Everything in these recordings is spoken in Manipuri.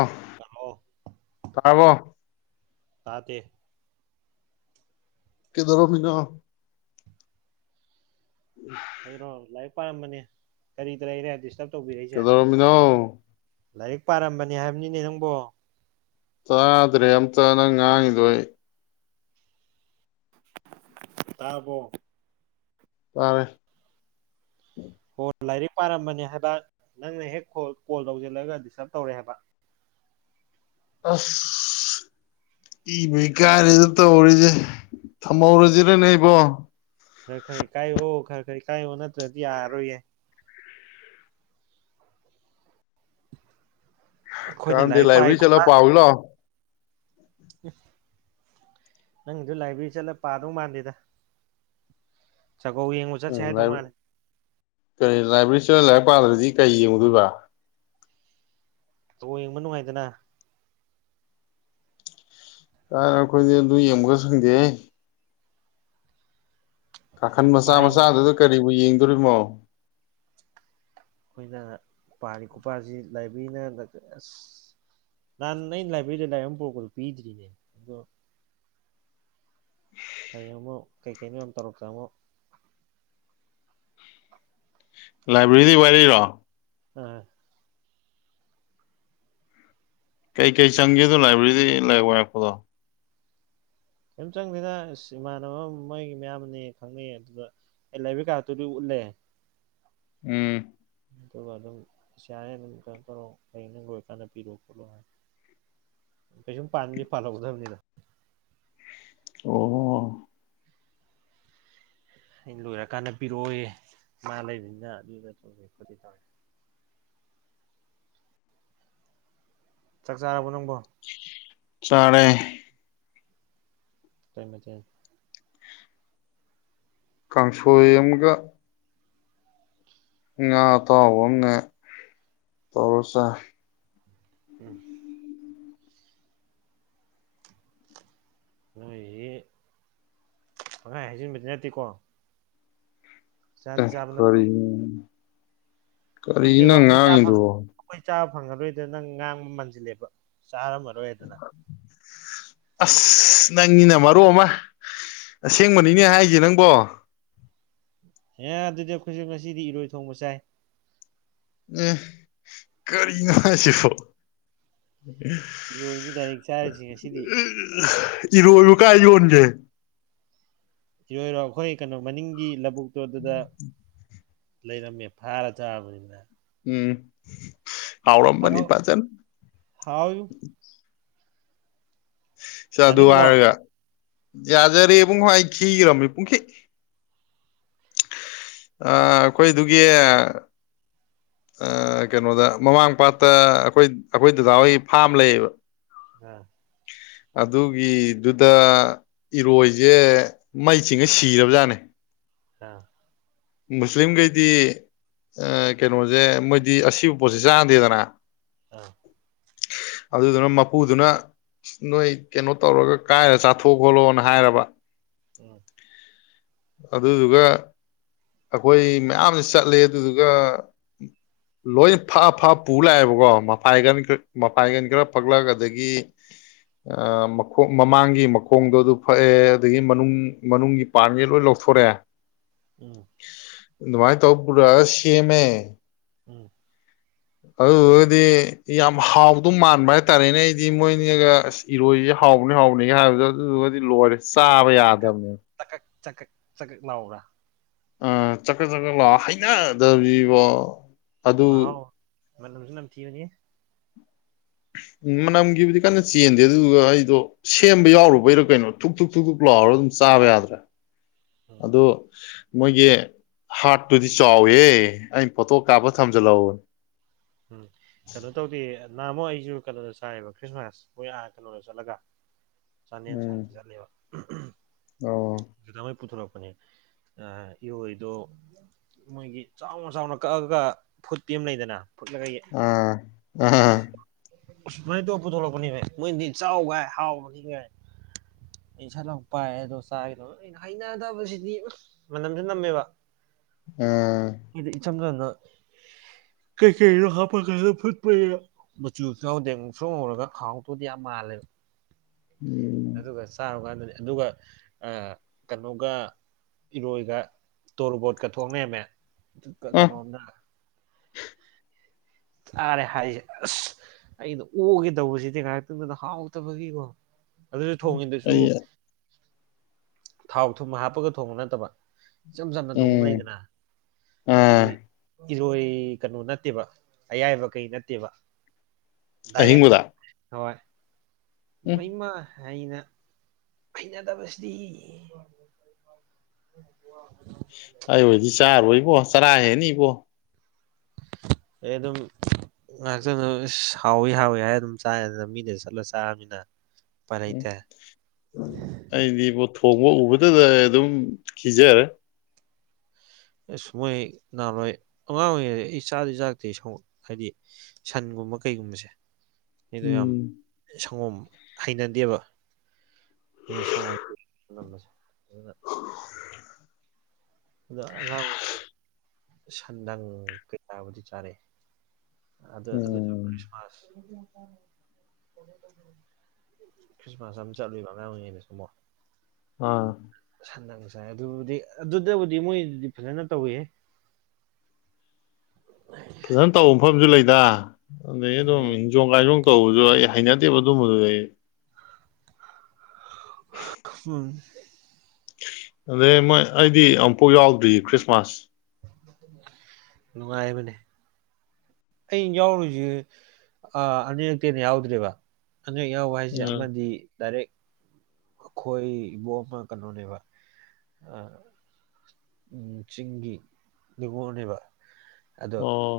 ꯑ ꯍꯜꯂꯣ ꯇꯥꯕꯣ ꯇꯇꯦ ꯀꯗꯔꯣ ꯐꯅ ꯑꯩꯔꯣ ꯂꯥꯏꯔꯤꯛ ꯄꯥꯔꯝꯕꯅꯦ ꯀꯔꯤꯗ ꯂꯩꯔꯦ ꯗꯤꯁꯇꯔꯕ ꯇꯧꯕꯤꯔꯛꯏꯁꯦ ꯀꯗꯔꯃꯤꯅꯣ ꯂꯥꯏꯔꯤꯛ ꯄꯥꯔꯝꯕꯅꯦ ꯍꯥꯏꯕꯅꯤꯅꯦ ꯅꯪꯕꯨꯣ ꯇꯥꯗ꯭ꯔꯦ ꯑꯝꯇ ꯅꯪ ꯉꯥꯡꯉꯤꯗꯣ ꯑꯩ ꯇꯥꯕꯣ ꯇꯔꯦ ꯍꯣ ꯂꯥꯏꯔꯤꯛ ꯄꯥꯔꯝꯕꯅꯦ ꯍꯥꯏꯕ ꯅꯪꯅ ꯍꯦꯛꯣ ꯀꯣꯜ ꯇꯧꯁꯤꯜꯂꯒ ꯗꯤꯁꯇꯔꯕ ꯇꯧꯔꯦ ꯍꯥꯏꯕ ꯑꯁ ꯏ ꯀꯥ ꯏꯗꯨ ꯇ ꯑꯣꯏꯔꯗꯤꯦ ꯊ ꯈꯔ ꯃꯧꯔꯣꯖꯤ ꯔ ꯅꯕ ꯈꯔ ꯈꯔ ꯀꯥꯏꯌꯣꯑꯣ ꯈꯔ ꯈꯔ ꯀꯥꯏꯌꯑꯣ ꯅꯠꯇ꯭ꯔꯗꯤ ꯌꯥꯔꯔꯣꯏꯌꯦꯦ ꯑꯩꯈꯣꯏꯅ ꯀꯥꯟꯗꯤ ꯂꯥꯏꯔꯤꯛ ꯂꯥꯏꯕ꯭ꯔꯦꯔꯤ ꯄꯥꯏꯀꯣ ꯆꯂ ꯄꯥꯎ ꯂꯣ ꯅꯪꯗ ꯂꯥꯏꯕ꯭ꯔꯦꯔꯤ ꯆꯠꯂ ꯄꯥꯗꯧ ꯃꯥꯟꯗꯦꯗ ꯖꯒꯣꯏ ꯌꯦꯡꯕ ꯆꯠꯁꯦ ꯎꯝ ꯍꯥꯏꯗꯧ ꯃꯥꯜꯂꯦ ꯀꯔꯤ ꯂꯥꯏꯕ꯭ꯔꯦ ꯔꯤꯁꯤꯅ ꯂꯥꯏꯔꯤꯛ ꯄꯥꯗ꯭ꯔꯗꯤ ꯀꯔꯤ ꯌꯦꯡꯉꯨꯗꯣꯏꯕ ꯇ ꯌꯦꯡꯕ ꯅꯨꯡꯉꯥꯏꯗꯅ ꯀꯥꯏ ꯑꯩꯈꯣꯏꯗꯤ ꯑꯗꯨ ꯌꯦꯡꯃꯒ ꯁꯪꯗꯦ ꯀꯥꯈꯟ ꯃꯆꯥ ꯄꯥꯔꯤꯉꯣ ꯃꯆꯥꯗꯨꯗ ꯀꯔꯤꯕꯨ ꯌꯦꯡꯗꯣꯔꯤꯅꯣ ꯑꯩꯈꯣꯏꯅ ꯄꯥꯔꯤ ꯈꯨꯄꯥꯁꯤ ꯂꯥꯏꯕ꯭ꯔꯦꯔꯤꯅ ꯑꯁ ꯅꯍꯥꯟ ꯑꯩꯅ ꯂꯥꯏꯕ꯭ꯔꯦꯔꯤꯗ ꯂꯥꯏꯔꯤꯛ ꯑꯃ ꯄꯔꯛꯄꯗꯣ ꯄꯤꯗ꯭ꯔꯤꯅꯦ ꯑꯗꯣ ꯑ ꯑꯃ ꯀꯩ ꯀꯩꯅꯤ ꯑ ꯇꯔꯛꯇꯛꯇꯃꯣ ꯂꯥꯏꯕ꯭ꯔꯦꯔꯤꯗꯤ ꯋꯥꯔꯤꯔꯤꯔꯣ ꯎꯝ ꯀꯩꯀꯩ ꯆꯪꯒꯦꯗꯣ ꯂꯥꯏꯕ꯭ꯔꯦꯔꯤ ꯂꯥꯏ ꯋꯥꯔꯛꯄꯗꯣ ꯀꯩꯝ ꯆꯪꯅꯤꯗ ꯑ ꯏꯃꯥꯟꯅꯕ ꯃꯣꯏꯒꯤ ꯃꯌꯥꯝꯅꯦ ꯈꯪꯅꯩ ꯑꯗꯨꯗ ꯑꯦꯂꯥꯏꯕ ꯀꯥꯇꯨꯔꯤ ꯎꯂꯦ ꯎꯝ ꯑꯗꯨꯒ ꯑꯗꯨꯝ ꯄꯩꯥꯔꯦ ꯑꯗꯨꯝꯩꯅꯩꯅꯣ ꯍ ꯅꯪ ꯂꯣꯏꯔ ꯀꯥꯟꯗ ꯄꯤꯔꯣ ꯈꯣꯠꯂꯣ ꯍꯥꯏ ꯀꯩꯁꯨꯝ ꯄꯕꯤ ꯐꯂꯛꯗꯕꯅꯤꯅ ꯑꯣ ꯑꯩꯅ ꯂꯣꯏꯔ ꯀꯥꯟꯗ ꯄꯤꯔꯛꯑꯣꯏ ꯃꯥ ꯂꯩꯕꯅꯤꯅ ꯑꯗꯨꯗ ꯇꯧꯣ ꯇꯧꯋꯦ ꯆꯥꯛ ꯆꯥꯔꯕꯣ ꯅꯪꯕꯣ ꯆꯔꯦ ꯇꯣꯏ ꯃꯆ ꯀꯥꯡꯁꯣ ꯑꯃꯒ ꯉꯥ ꯑꯇꯥꯎꯕ ꯑꯃꯒ ꯇꯧꯔ ꯆꯥꯏ ꯎꯝ ꯅꯣꯏꯁꯤ ꯄꯪꯍꯥꯏ ꯍꯥꯏꯖꯤꯟꯕꯗꯤ ꯅꯠꯇꯦꯀꯣ ꯑ ꯆꯥꯗꯤ ꯆꯥꯕ ꯅꯠꯇ꯭ꯔꯣ ꯀꯔꯤ ꯅꯠꯇꯦꯕ ꯀꯔꯤꯅ ꯑꯩꯈꯣꯏ ꯆꯥ ꯐꯪ ꯉꯥꯡꯉꯤꯗꯨꯕꯣ ꯑꯩꯈꯣꯏ ꯆꯥꯕ ꯐꯪꯉꯔꯣꯏꯗ ꯅꯪ ꯉꯥꯡꯕ ꯃꯟꯁꯤꯜꯂꯦꯕ ꯆꯥꯔꯝꯃꯔꯣꯏꯗꯅ ꯑꯁ ꯅꯪꯒꯤꯅ ꯃꯔꯨꯞ ꯑꯃ ꯑꯁꯦꯡꯕꯅꯤꯅꯦ ꯍꯥꯏꯁꯦ ꯅꯪꯕꯣ ꯑꯦꯦ ꯑꯗꯨꯗꯤ ꯑꯩꯈꯣꯏꯁꯨꯛ ꯉꯁꯤꯗꯤ ꯏꯔꯣꯏ ꯊꯣꯡꯕ ꯆꯥꯏ ꯑꯦ ꯀꯔꯤꯅꯣ ꯍꯥꯏꯁꯤꯕꯣ ꯏꯔꯣꯏꯅꯤ ꯗꯥꯏꯔꯤꯛ ꯆꯥꯔꯤꯁꯤ ꯉꯁꯤꯗꯤ ꯏꯔꯣꯏꯕꯨ ꯀꯥꯏ ꯌꯣꯟꯖꯦ ꯏꯔꯣꯏꯔꯣ ꯑꯩꯈꯣꯏ ꯀꯩꯅꯣ ꯃꯅꯤꯡꯒꯤ ꯂꯕꯨꯨꯛꯇꯣ ꯑꯗꯨꯗ ꯂꯩꯔꯝꯃꯦ ꯐꯥꯔ ꯆꯥꯕꯅꯤꯅ ꯎꯝ ꯍꯥꯎꯔꯝꯕꯅꯤ ꯍꯥꯎ ꯐꯖꯜ ꯍꯥꯎꯏ ꯆ ꯑꯗꯨ ꯆꯥꯅꯤꯡꯗ꯭ꯔꯣ ꯍꯥꯏꯔꯒ ꯌꯥꯖꯔꯦ ꯄꯨꯡ ꯍꯏ ꯈꯤꯔꯝꯃꯤ ꯄꯨꯡꯈꯤ ꯑ ꯑꯩꯈꯣꯏꯗꯨꯒꯤ ꯀꯩꯅꯣꯗ ꯃꯃꯥꯡ ꯄꯥꯠꯇ ꯑꯩꯈꯣꯏ ꯑꯩꯈꯣꯏ ꯗꯗꯥꯍꯣꯏ ꯐꯥꯝ ꯂꯩꯌꯦꯕ ꯎꯝ ꯑꯗꯨꯒꯤꯗꯨꯗ ꯏꯔꯣꯏꯁꯦ ꯃꯩ ꯆꯤꯡꯉ ꯁꯤꯔꯕꯖꯥꯠꯅꯦ ꯑꯥ ꯃꯨꯁꯂꯤꯝꯈꯩꯗꯤ ꯀꯩꯅꯣꯁꯦ ꯃꯣꯏꯗꯤ ꯑꯁꯤꯕ ꯄꯣꯠꯁꯦ ꯆꯥꯟꯗꯦꯗꯅ ꯑꯥ ꯑꯗꯨꯗꯨꯅ ꯃꯄꯨꯗꯨꯅ ꯅꯣꯏ ꯀꯩꯅꯣ ꯇꯧꯔꯒ ꯀꯥꯏꯔ ꯆꯥꯊꯣꯛ ꯈꯣꯠꯂꯣꯅ ꯍꯥꯏꯔꯕ ꯎꯝ ꯑꯗꯗꯨꯒ ꯑꯩꯈꯣꯏ ꯃꯌꯥꯝꯅ ꯆꯠꯂꯦ ꯑꯗꯨꯗꯨꯒ ꯂꯣꯏ ꯐ ꯐ ꯄꯨ ꯂꯥꯛꯑꯦꯕꯀꯣ ꯃꯄꯥꯏꯒꯟ ꯃꯄꯥꯏꯒꯟ ꯈꯔ ꯐꯛꯂꯛ ꯑꯗꯒꯤ ꯃꯈ ꯃꯃꯥꯡꯒꯤ ꯃꯈꯣꯡꯗꯣ ꯑꯗꯨ ꯐꯛꯑꯦ ꯑꯗꯒꯤ ꯃꯅꯨꯡ ꯃꯅꯨꯡꯒꯤ ꯄꯥꯟꯒꯦ ꯂꯣꯏ ꯂꯧꯊꯣꯛ ꯁꯣꯔꯦ ꯎꯝ ꯏ ꯃꯥ ꯇꯧꯔꯁꯌꯃꯦ ꯎꯝ ꯑꯗꯨꯗꯨꯒꯗꯤ ꯌꯥꯝ ꯍꯥꯎꯗ ꯃꯥꯟꯕ ꯍꯥꯏꯇꯥꯔꯦꯅꯦ ꯑꯩꯗꯤ ꯃꯣꯏꯅꯤꯒ ꯑꯁ ꯏꯔꯣꯏ ꯍꯥꯎꯅꯤ ꯍꯥꯎꯅꯤꯒ ꯍꯥꯏꯕꯗꯣ ꯑꯗꯨꯗꯨꯒꯗꯤ ꯂꯣꯏꯔꯦ ꯆꯥꯕ ꯌꯥꯗꯕꯅꯦꯕ ꯆꯀ ꯆꯀ ꯅꯅꯥꯎꯕ ꯆꯀ ꯆꯀꯠ ꯂꯥꯛ ꯍꯩꯅꯗꯕꯤꯔꯤꯕꯣ ꯑꯗꯨ ꯃꯁ ꯂꯝ ꯊꯕꯅꯤꯦ [inaudible] ꯎꯝ ꯃꯅꯝꯒꯤꯕꯨꯗꯤ ꯀꯟꯅ ꯆꯦꯟꯗꯦ ꯑꯗꯨꯗꯨꯒ ꯑꯩꯗꯣ ꯁꯦꯝꯕ ꯌꯥꯎꯔꯨꯕꯩꯔꯥ ꯀꯩꯅꯣ ꯊꯨ ꯊꯨꯛ ꯊꯨꯛ ꯊꯨ ꯂꯥꯛꯑꯣꯔ ꯑꯗꯨꯝ ꯆꯥꯕ ꯌꯥꯗ꯭ꯔꯦ ꯎꯝ ꯑꯗꯨ ꯃꯣꯏꯒꯤ ꯍꯥꯔꯠꯇꯨꯗꯤ ꯆꯥꯎꯋꯦ ꯑꯩꯅ ꯐꯣꯇꯣ ꯀꯥꯞꯄ ꯊꯝꯖꯤꯜꯂꯛꯎꯅꯦ ꯎꯝ ꯀꯩꯅꯣ ꯇꯧꯒ ꯅꯅꯥꯃꯣ ꯑꯩꯁꯨ ꯀꯩꯅꯣꯗ ꯆꯥꯏꯕ ꯈ꯭ꯔꯤꯁꯃꯥꯁ ꯃꯣꯏ ꯑ ꯀꯩꯅꯣꯗ ꯆꯠꯂꯒ ꯆꯥꯟꯗꯦꯜ ꯎꯝ ꯁꯥꯏꯠꯇ ꯆꯠꯂꯦꯕ ꯑꯣ ꯗꯥꯃꯩ ꯄꯨꯊꯣꯔꯛꯄ ꯅꯦ ꯑ ꯏꯍꯗꯣ ꯃꯣꯏꯒꯤ ꯆꯥꯎꯅ ꯆꯥꯎꯅ ꯀꯛꯑꯒ ꯐꯨꯠꯇꯤ ꯑꯃ ꯂꯩꯗꯅ ꯐꯨꯠꯂꯒ ꯎꯝ ꯎꯝ ꯑ ꯃꯩ ꯇꯣ ꯄꯨꯊꯂꯛꯄꯅꯦꯅꯦ ꯃꯣꯏꯗꯤ ꯆꯥꯎꯒꯥꯏ ꯍꯥꯎꯕꯗꯤꯒꯥꯏ ꯑꯩ ꯏꯁꯠ ꯂ ꯄꯥꯏ ꯑꯗꯣ ꯆꯥꯒꯗ ꯑꯩꯅ ꯍꯩꯅꯗꯕꯁꯤꯗꯤ ꯃꯅꯝꯁꯨ ꯅꯝꯃꯦꯕ ꯎꯝ ꯑꯗꯨ ꯀꯩꯀꯩꯗꯣ ꯍꯥꯞꯄ ꯐꯨꯠꯄ ꯃꯆꯨꯗꯦ ꯁꯣꯡꯍꯧꯔꯒ ꯍꯥꯎꯇꯣꯗꯤ ꯌꯥꯝ ꯃꯥꯟꯦ ꯇꯥꯂꯦ ꯎꯝ ꯑꯗꯨꯒ ꯆꯥꯔꯨꯀꯥꯟꯗꯅꯤ ꯑꯗꯨꯒ ꯀꯩꯅꯣꯒ ꯏꯔꯣꯏꯒ ꯇꯣꯔꯣꯕꯣꯠꯀ ꯊꯣꯡꯅꯩꯃꯦ ꯑꯥ ꯀꯩꯅꯣꯝꯅ ꯑꯔꯦ ꯍꯥꯏ ꯑꯩꯅ ꯑꯣꯛꯒꯦ ꯇꯧꯕꯁꯤꯗꯤ ꯉꯥꯏꯍꯥꯛꯇꯗꯗ ꯍꯥꯎꯇꯕꯒꯤꯀꯣ ꯑꯗꯨꯁꯨ ꯊꯣꯡꯉꯤꯗꯨꯁꯨ ꯑꯩ ꯊꯥꯎ ꯊꯨꯝ ꯍꯥꯞꯄꯒ ꯊꯣꯡꯕ ꯅꯠꯇꯕ ꯏꯆꯝ ꯆꯝꯅ ꯊꯣꯡꯐꯝ ꯎꯝ ꯂꯩꯗꯅ ꯑꯗꯨꯁꯨ ꯑꯥ ꯏꯔꯣꯏ ꯀꯩꯅꯣ ꯅꯠꯇꯦꯕ ꯑꯌꯥꯏꯕ ꯀꯩ ꯅꯠꯇꯦꯕ ꯗꯥꯏꯔꯦꯛ ꯑꯍꯤꯡꯕꯗ ꯍꯣꯏ ꯎꯝ ꯏꯃ ꯏꯃ ꯍꯅꯦ ꯐꯩꯅꯗꯕꯁꯗꯤ ꯑꯩ ꯍꯣꯏꯗꯤ ꯆꯥꯔꯣꯏ ꯏꯕꯣ ꯆꯔꯥ ꯍꯦꯅꯤ ꯏꯕꯣ ꯑꯩ ꯑꯗꯨꯝ ꯉꯥꯏꯍꯥꯛꯇꯪꯗ ꯍꯥꯎꯋꯤ ꯍꯥꯎꯋꯤ ꯍꯥꯏꯔ ꯑꯗꯨꯝ ꯆꯥꯏꯅꯤꯅ ꯃꯤꯅꯁꯨ ꯁꯠꯂ ꯆꯥꯔꯃꯤꯅ ꯎꯝ ꯑꯩꯗꯤ ꯄꯨꯊ ꯐꯣꯡꯕ ꯎꯕꯗꯗ ꯑꯗꯨꯝ ꯈꯤꯖꯔꯦ ꯑꯁ ꯃꯣꯏ ꯅꯍꯥꯟꯋꯥꯏ ꯑꯉꯥꯡ ꯑꯣꯏꯔꯤꯉꯩꯗ ꯑꯩ ꯆꯥꯗꯤ ꯆꯥꯛꯇꯦ ꯁ ꯍꯥꯏꯗꯤ ꯁꯟꯒꯨꯝꯕ ꯀꯩꯒꯨꯝꯦꯣ ꯌꯥꯝ ꯎꯝ ꯁꯪꯒꯣꯝ ꯍꯩꯅꯗꯦꯕ ꯁꯪꯒꯣꯝꯁꯦ ꯑ ꯑꯗ ꯑꯉꯥꯡ ꯑꯣꯏ ꯁꯟꯗꯪ ꯀꯩꯀꯥꯕꯨꯗꯤ ꯆꯥꯔꯦ ꯑꯗ ꯎꯝ ꯑꯗꯨ꯭ꯔꯤꯃꯁ ꯈ꯭ꯔꯤꯁꯃꯥꯁ ꯑꯃ ꯆꯠꯂꯨꯕ ꯃꯌꯥꯝ ꯑꯣꯏꯉꯦꯅ ꯁ ꯃꯣ ꯑꯥ ꯁꯗꯁꯥꯏ ꯑꯗꯨꯕꯨꯗꯤ ꯑꯗꯨ ꯑꯗꯨꯗꯕꯨꯗꯤ ꯃꯣꯏꯗꯤ ꯐꯖꯅ ꯇꯧꯋ ꯐꯖꯅ ꯇꯧꯕ ꯃꯐꯝꯁꯨ ꯂꯩꯗ ꯑꯗꯩ ꯑꯗꯨꯝ ꯂꯩ ꯍꯤꯡꯖꯣ ꯂꯥꯏꯖꯣꯡ ꯇꯧꯕꯁꯨ ꯑꯩ ꯍꯩꯅꯗꯦꯕ ꯑꯗꯨꯝꯕꯗꯨꯗ ꯑꯩ ꯎꯝ ꯑꯗꯩ ꯃꯣꯏ ꯑꯩꯗꯤ ꯑꯃꯨꯛꯐꯥꯎ ꯌꯥꯎꯗ꯭ꯔꯤ ꯈ꯭ꯔꯤꯁꯃꯥꯁ ꯅꯨꯡꯉꯥꯏꯦ ꯃꯅꯤꯅꯦ ꯑ ꯌꯥꯎꯔꯨꯔꯤꯁꯤ ꯑꯅꯤꯔꯛꯇꯦꯅ ꯌꯥꯎꯗ꯭ꯔꯦꯕ ꯍꯟꯗꯛ ꯌꯥꯎꯕ ꯍꯥꯏꯁꯦ ꯎꯝ ꯑꯃꯗꯤ ꯗꯥꯏꯔꯦꯛ ꯑꯈꯣꯏꯕꯣ ꯀꯩꯅꯣꯅꯦꯚ ꯑ ꯎ ꯆꯤꯡꯒꯤ ꯉꯣꯅꯦꯕ ꯑꯣ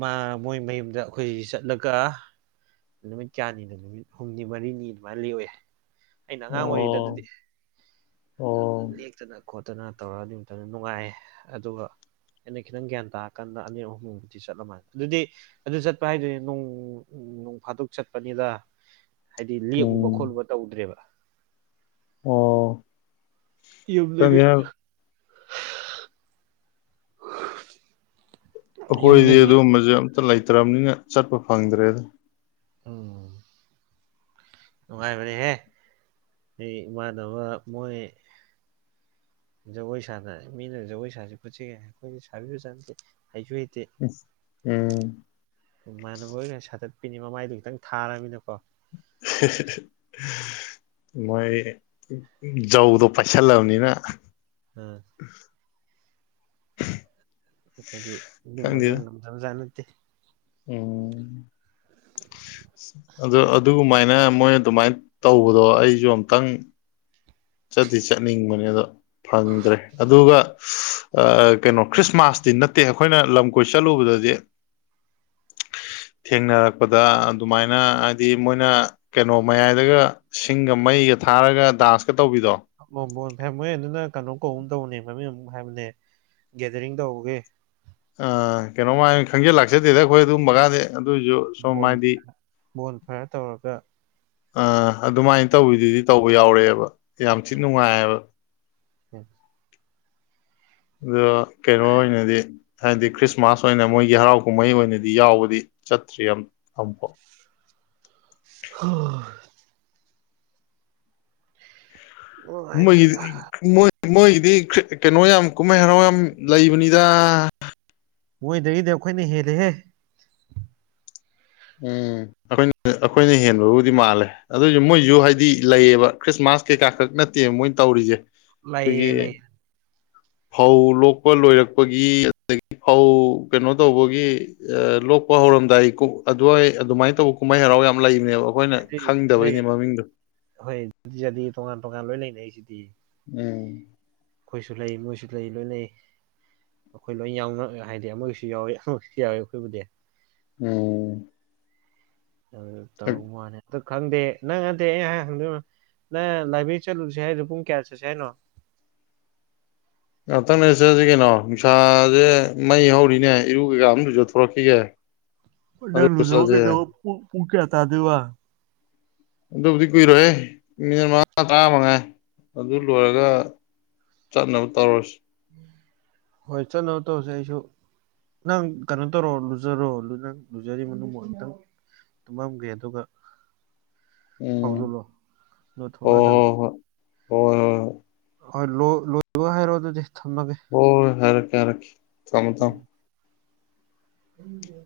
ꯃꯣꯏ ꯃꯌꯨꯝꯗ ꯑꯩꯈꯣꯏ ꯆꯠꯂꯒ ꯅꯨꯃꯤꯠ ꯀꯌꯥꯅꯤꯗ ꯅꯨꯃꯤꯠ ꯍꯨꯝꯅꯤ ꯃꯔꯤꯅꯤ ꯑꯗꯨꯃꯥꯏꯅ ꯂꯤꯎꯑꯦ ꯑꯩꯅ ꯑꯉꯥꯡ ꯑꯣꯏꯔꯤꯗ ꯑꯣ ꯑꯗꯨꯗꯤ ꯑꯗꯨ ꯑꯣ ꯂꯦꯛꯇꯅ ꯈꯣꯠꯇꯅ ꯇꯧꯔ ꯑꯗꯨ ꯃꯇꯝꯗ ꯅꯨꯡꯉꯥꯏ ꯑꯗꯨꯒ ꯑꯩꯅ ꯈꯤꯇꯪ ꯒ꯭ꯌꯥꯟ ꯇꯥꯔꯀꯥꯟꯗ ꯑꯅꯤꯔ ꯑꯍꯨꯝꯃꯨꯕꯨꯗꯤ ꯆꯠꯂꯝꯃꯅꯤ ꯑꯗꯨꯗꯤ ꯑꯗꯨ ꯆꯠꯄ ꯍꯥꯏꯗꯨꯅꯦ ꯅꯣꯡ ꯅꯅꯨꯡ ꯐꯥꯗꯣꯛ ꯆꯠꯄꯅꯤꯗ ꯍꯥꯏꯗꯤ ꯂꯦꯛꯎꯨꯕ ꯎꯝ ꯈꯣꯠꯂꯨꯕ ꯇꯧꯗ꯭ꯔꯦꯕ ꯑꯣ ꯌ ꯂꯩꯗꯒꯤ ꯈꯪꯗꯦ ꯑꯩꯈꯣꯏꯗꯤ ꯌꯨꯝꯗꯒꯤ ꯑꯗꯨꯒꯨꯝꯕꯁꯦ ꯑꯝꯇ ꯂꯩꯇ꯭ꯔꯕꯅꯤꯅ ꯆꯠꯄ ꯐꯪꯗ꯭ꯔꯦꯗ ꯎꯝ ꯅꯨꯡꯉꯥꯏꯕꯅꯦꯍꯦ ꯑꯩ ꯏꯃꯥꯟꯅꯕ ꯃꯣꯏ ꯖꯒꯣꯏ ꯁꯥꯅ ꯃꯤꯅ ꯖꯒꯣꯏ ꯁꯥꯁꯤ ꯄꯨꯠꯁꯤꯒ ꯑꯩꯈꯣꯏ ꯁꯥꯕꯤꯁꯨ ꯆꯅꯗꯦ ꯍꯩꯁꯨ ꯍ ꯎꯝ ꯏꯃꯥꯟꯅꯕ ꯑꯣꯏꯅ ꯁꯥꯠꯇꯠꯄꯤꯅꯤ ꯃꯃꯥꯏꯗꯣ ꯈꯤꯇꯪ ꯊꯥꯔꯕꯅꯤꯅꯀꯣ [unintelligible] ꯃꯣꯏ ꯖꯧꯗꯣ ꯄꯥꯏꯁꯜꯂꯕꯅꯤꯅ ꯎꯝ ꯑꯩ ꯐꯗꯤ ꯑꯗꯨꯕ ꯈ ꯉꯝꯗꯕꯖꯥꯅꯠꯇꯦ ꯑꯣꯝ ꯑꯗꯨ ꯑꯗꯨꯒꯃꯥꯏꯅ ꯃꯣꯏ ꯑꯗꯨꯃꯥꯏꯅ ꯇꯧꯕꯗꯣ ꯑꯩꯁꯨ ꯑꯝꯇꯪ ꯆꯠꯇꯤ ꯆꯠꯅꯤꯡꯕꯅꯦ ꯑꯗꯣ ꯐꯪꯗ꯭ꯔꯦ ꯑꯗꯨꯒ ꯀꯩꯅꯣ ꯈ꯭ꯔꯤꯁꯃꯥꯁꯇꯤ ꯅꯠꯇꯦ ꯑꯩꯈꯣꯏꯅ ꯂꯝ ꯀꯣꯏ ꯆꯠꯂꯨꯕꯗ ꯗ ꯊꯦꯡꯅꯔꯛꯄꯗ ꯑꯗꯨꯃꯥꯏꯅ ꯍꯥꯏꯗꯤ ꯃꯣꯏꯅ ꯀꯩꯅꯣ ꯃꯌꯥꯏꯗꯒ ꯁꯤꯡꯒ ꯃꯩ ꯀ ꯊꯥꯔꯒ ꯗꯥꯟꯁꯀ ꯇꯧꯕꯤꯗꯣ ꯃꯣꯏ ꯑꯗꯨꯅ ꯀꯩꯅꯣ ꯀꯧꯕꯧ ꯇꯧꯕꯅꯦ ꯃꯃꯤꯡ ꯑꯃ ꯍꯥꯏꯕꯅꯦ ꯒꯦꯗꯔꯤꯡ ꯇꯧꯕꯒꯦ ꯑ ꯀꯩꯅꯣꯃꯥꯏ ꯈꯪꯖꯤꯜ ꯂꯥꯛꯆꯗꯦꯗ ꯑꯩꯈꯣꯏ ꯑꯗꯨꯝ ꯕꯒꯗꯤ ꯑꯗꯨꯑꯣꯏꯁꯨ ꯕꯣꯟ ꯁꯣꯝꯃꯗꯤ ꯕꯣꯟ ꯐꯥꯏꯌꯔ ꯇꯧꯔꯒ ꯑ ꯑꯗꯨꯃꯥꯏꯅ ꯇꯧꯕꯤꯗꯨꯗꯤ ꯇꯧꯕ ꯌꯥꯎꯔꯛꯑꯦꯕ ꯌꯥꯝ ꯊꯤ ꯅꯨꯡꯉꯥꯏꯕ ꯑ ꯀꯩꯅꯣ ꯑꯣꯏꯅꯗꯤ ꯍꯥꯏꯗꯤ ꯈ꯭ꯔꯤꯁꯃꯥꯁ ꯑꯣꯏꯅ ꯃꯣꯏꯒꯤ ꯍꯔꯥꯎ ꯀꯨꯝꯍꯩ ꯑꯣꯏꯅꯗꯤ ꯌꯥꯎꯕꯗꯤ ꯆꯇꯔꯤꯌꯝ ꯑꯝꯕꯣ ꯍ ꯃ ꯅꯨꯡꯉꯥꯏꯕꯅꯤꯗ ꯃꯣꯏꯒꯤꯗꯤ ꯀꯩꯅꯣ ꯌꯥꯝ ꯀꯨꯝꯍꯩ ꯍꯔꯥꯎ ꯌꯥꯝ ꯂꯩꯕꯅꯤꯗ ꯃꯣꯏꯗꯒꯤꯗꯤ ꯑꯩꯈꯣꯏꯅ ꯍꯦꯜꯂꯦꯍꯦ ꯎꯝ ꯑꯩꯈꯣꯏ ꯑꯩꯈꯣꯏꯅ ꯍꯦꯟꯕꯕꯨꯗꯤ ꯃꯥꯜꯂꯦ ꯑꯗꯨꯏꯁꯨ ꯃꯣꯏꯁꯨ ꯍꯥꯏꯗꯤ ꯂꯩꯌꯦꯕ ꯈ꯭ꯔꯤꯁꯃꯥꯁ ꯀꯩꯀꯥ ꯈꯛ ꯅꯠꯇꯦꯕ ꯃꯣꯏꯅ ꯇꯧꯔꯤꯁꯦ ꯂꯩꯌꯦ ꯑꯩꯈꯣꯏꯒꯤ ꯂꯩꯌꯦ [unintelligible] ꯐꯧ ꯂꯣꯛꯄ ꯂꯣꯏꯔꯛꯄꯒꯤ ꯑꯗꯒꯤ ꯐꯧ ꯀꯩꯅꯣ ꯇꯧꯕꯒꯤ ꯂꯣꯛꯄ ꯍꯧꯔ ꯧꯔꯝꯗꯥꯏ ꯑꯗꯨꯋꯥꯏ ꯑꯗꯨꯃꯥꯏꯅ ꯇꯧꯕ ꯀꯨꯝꯍꯩ ꯍꯔꯥꯎ ꯌꯥꯝꯅ ꯂꯩꯕꯅꯦꯕ ꯑꯩꯈꯣꯏꯅ ꯗꯤ ꯍꯣꯏ ꯈꯪꯗꯕꯩꯅꯦ ꯃꯃꯤꯡꯗꯣ ꯍꯣꯏꯗꯤ ꯇꯣꯉꯥꯟ ꯇꯣꯉꯥꯟ ꯂꯣꯏ ꯂꯩꯅꯩꯁꯤꯗꯤ ꯎꯝ ꯑꯩꯈꯣꯏꯁꯨ ꯂꯩ ꯃꯣꯏꯁꯨ ꯂꯩ ꯂꯣꯏꯅꯩ ꯑꯩꯈꯣꯏ ꯂꯣꯏ ꯌꯥꯎꯅ ꯍꯥꯏꯗꯤ ꯑꯃꯒꯤꯁꯨ ꯌꯥꯎꯋꯤꯁꯨ ꯌꯥꯎꯋꯤ ꯑꯩꯈꯣꯏꯕꯨꯗꯤ ꯑꯣ ꯑꯗꯨ ꯇꯧ ꯃꯥꯅꯤ ꯑꯗꯨ ꯈꯪꯗꯦ ꯅꯪꯉꯗꯤꯦ ꯑꯩ ꯈꯪꯗꯣꯏ ꯅ ꯂꯥꯏꯕ꯭ꯔꯦꯔꯤ ꯆꯠꯂꯨꯁꯦ ꯍꯥꯏꯗꯣ ꯄꯨꯡ ꯀꯌꯥ ꯆꯠꯁꯦ ꯍꯥꯏꯅꯣ [unintelligible] ꯉꯥꯛꯇꯪꯅꯁꯦꯁꯤ ꯀꯩꯅꯣ ꯅꯨꯡꯁꯥꯁꯦ ꯃꯩ ꯍꯧꯔꯤꯅꯦ ꯏꯔꯨ ꯀꯩꯀꯥ ꯑꯝꯗꯨ ꯆꯊꯣꯔꯛꯈꯤꯒꯦ ꯅꯅꯨꯡꯁꯕ ꯀꯩꯗ ꯄꯨꯀꯌꯥ ꯇꯥ ꯑꯗꯨ ꯋꯥ ꯑꯗꯨꯕꯨꯗꯤ ꯀꯨꯏꯔꯣꯏꯦ ꯃꯤꯅꯤꯠ ꯃꯉꯥ ꯇꯥꯃꯉꯥꯏ ꯑꯗꯨ ꯂꯣꯏꯔꯒ ꯆꯠꯅꯕ ꯇꯧꯔꯁꯤ ꯍꯣꯏ ꯆꯂꯧ ꯇꯁꯦꯁꯨ ꯅꯪ ꯀꯩꯅꯣ ꯇꯣ ꯔꯣꯂꯨꯖꯣꯜꯂꯨ ꯅꯪ ꯂꯨꯖꯔꯤ ꯃ ꯃ ꯇꯨꯝꯃꯝꯒꯦ ꯑꯗꯨꯒ ꯎꯝ ꯍꯧꯥꯎꯗꯣꯛꯂꯣ ꯑꯗꯨꯣ ꯊꯣꯛꯂꯛꯑꯗꯕꯅꯤ ꯍ ꯍꯣꯏ ꯂ ꯂꯣꯏꯕ ꯍꯥꯏꯔꯣ ꯑꯗꯨꯗꯤ ꯊꯝꯃꯒꯦ ꯑꯣ ꯍꯦꯔ ꯀꯦꯔ ꯊꯃ ꯇ ꯎꯝ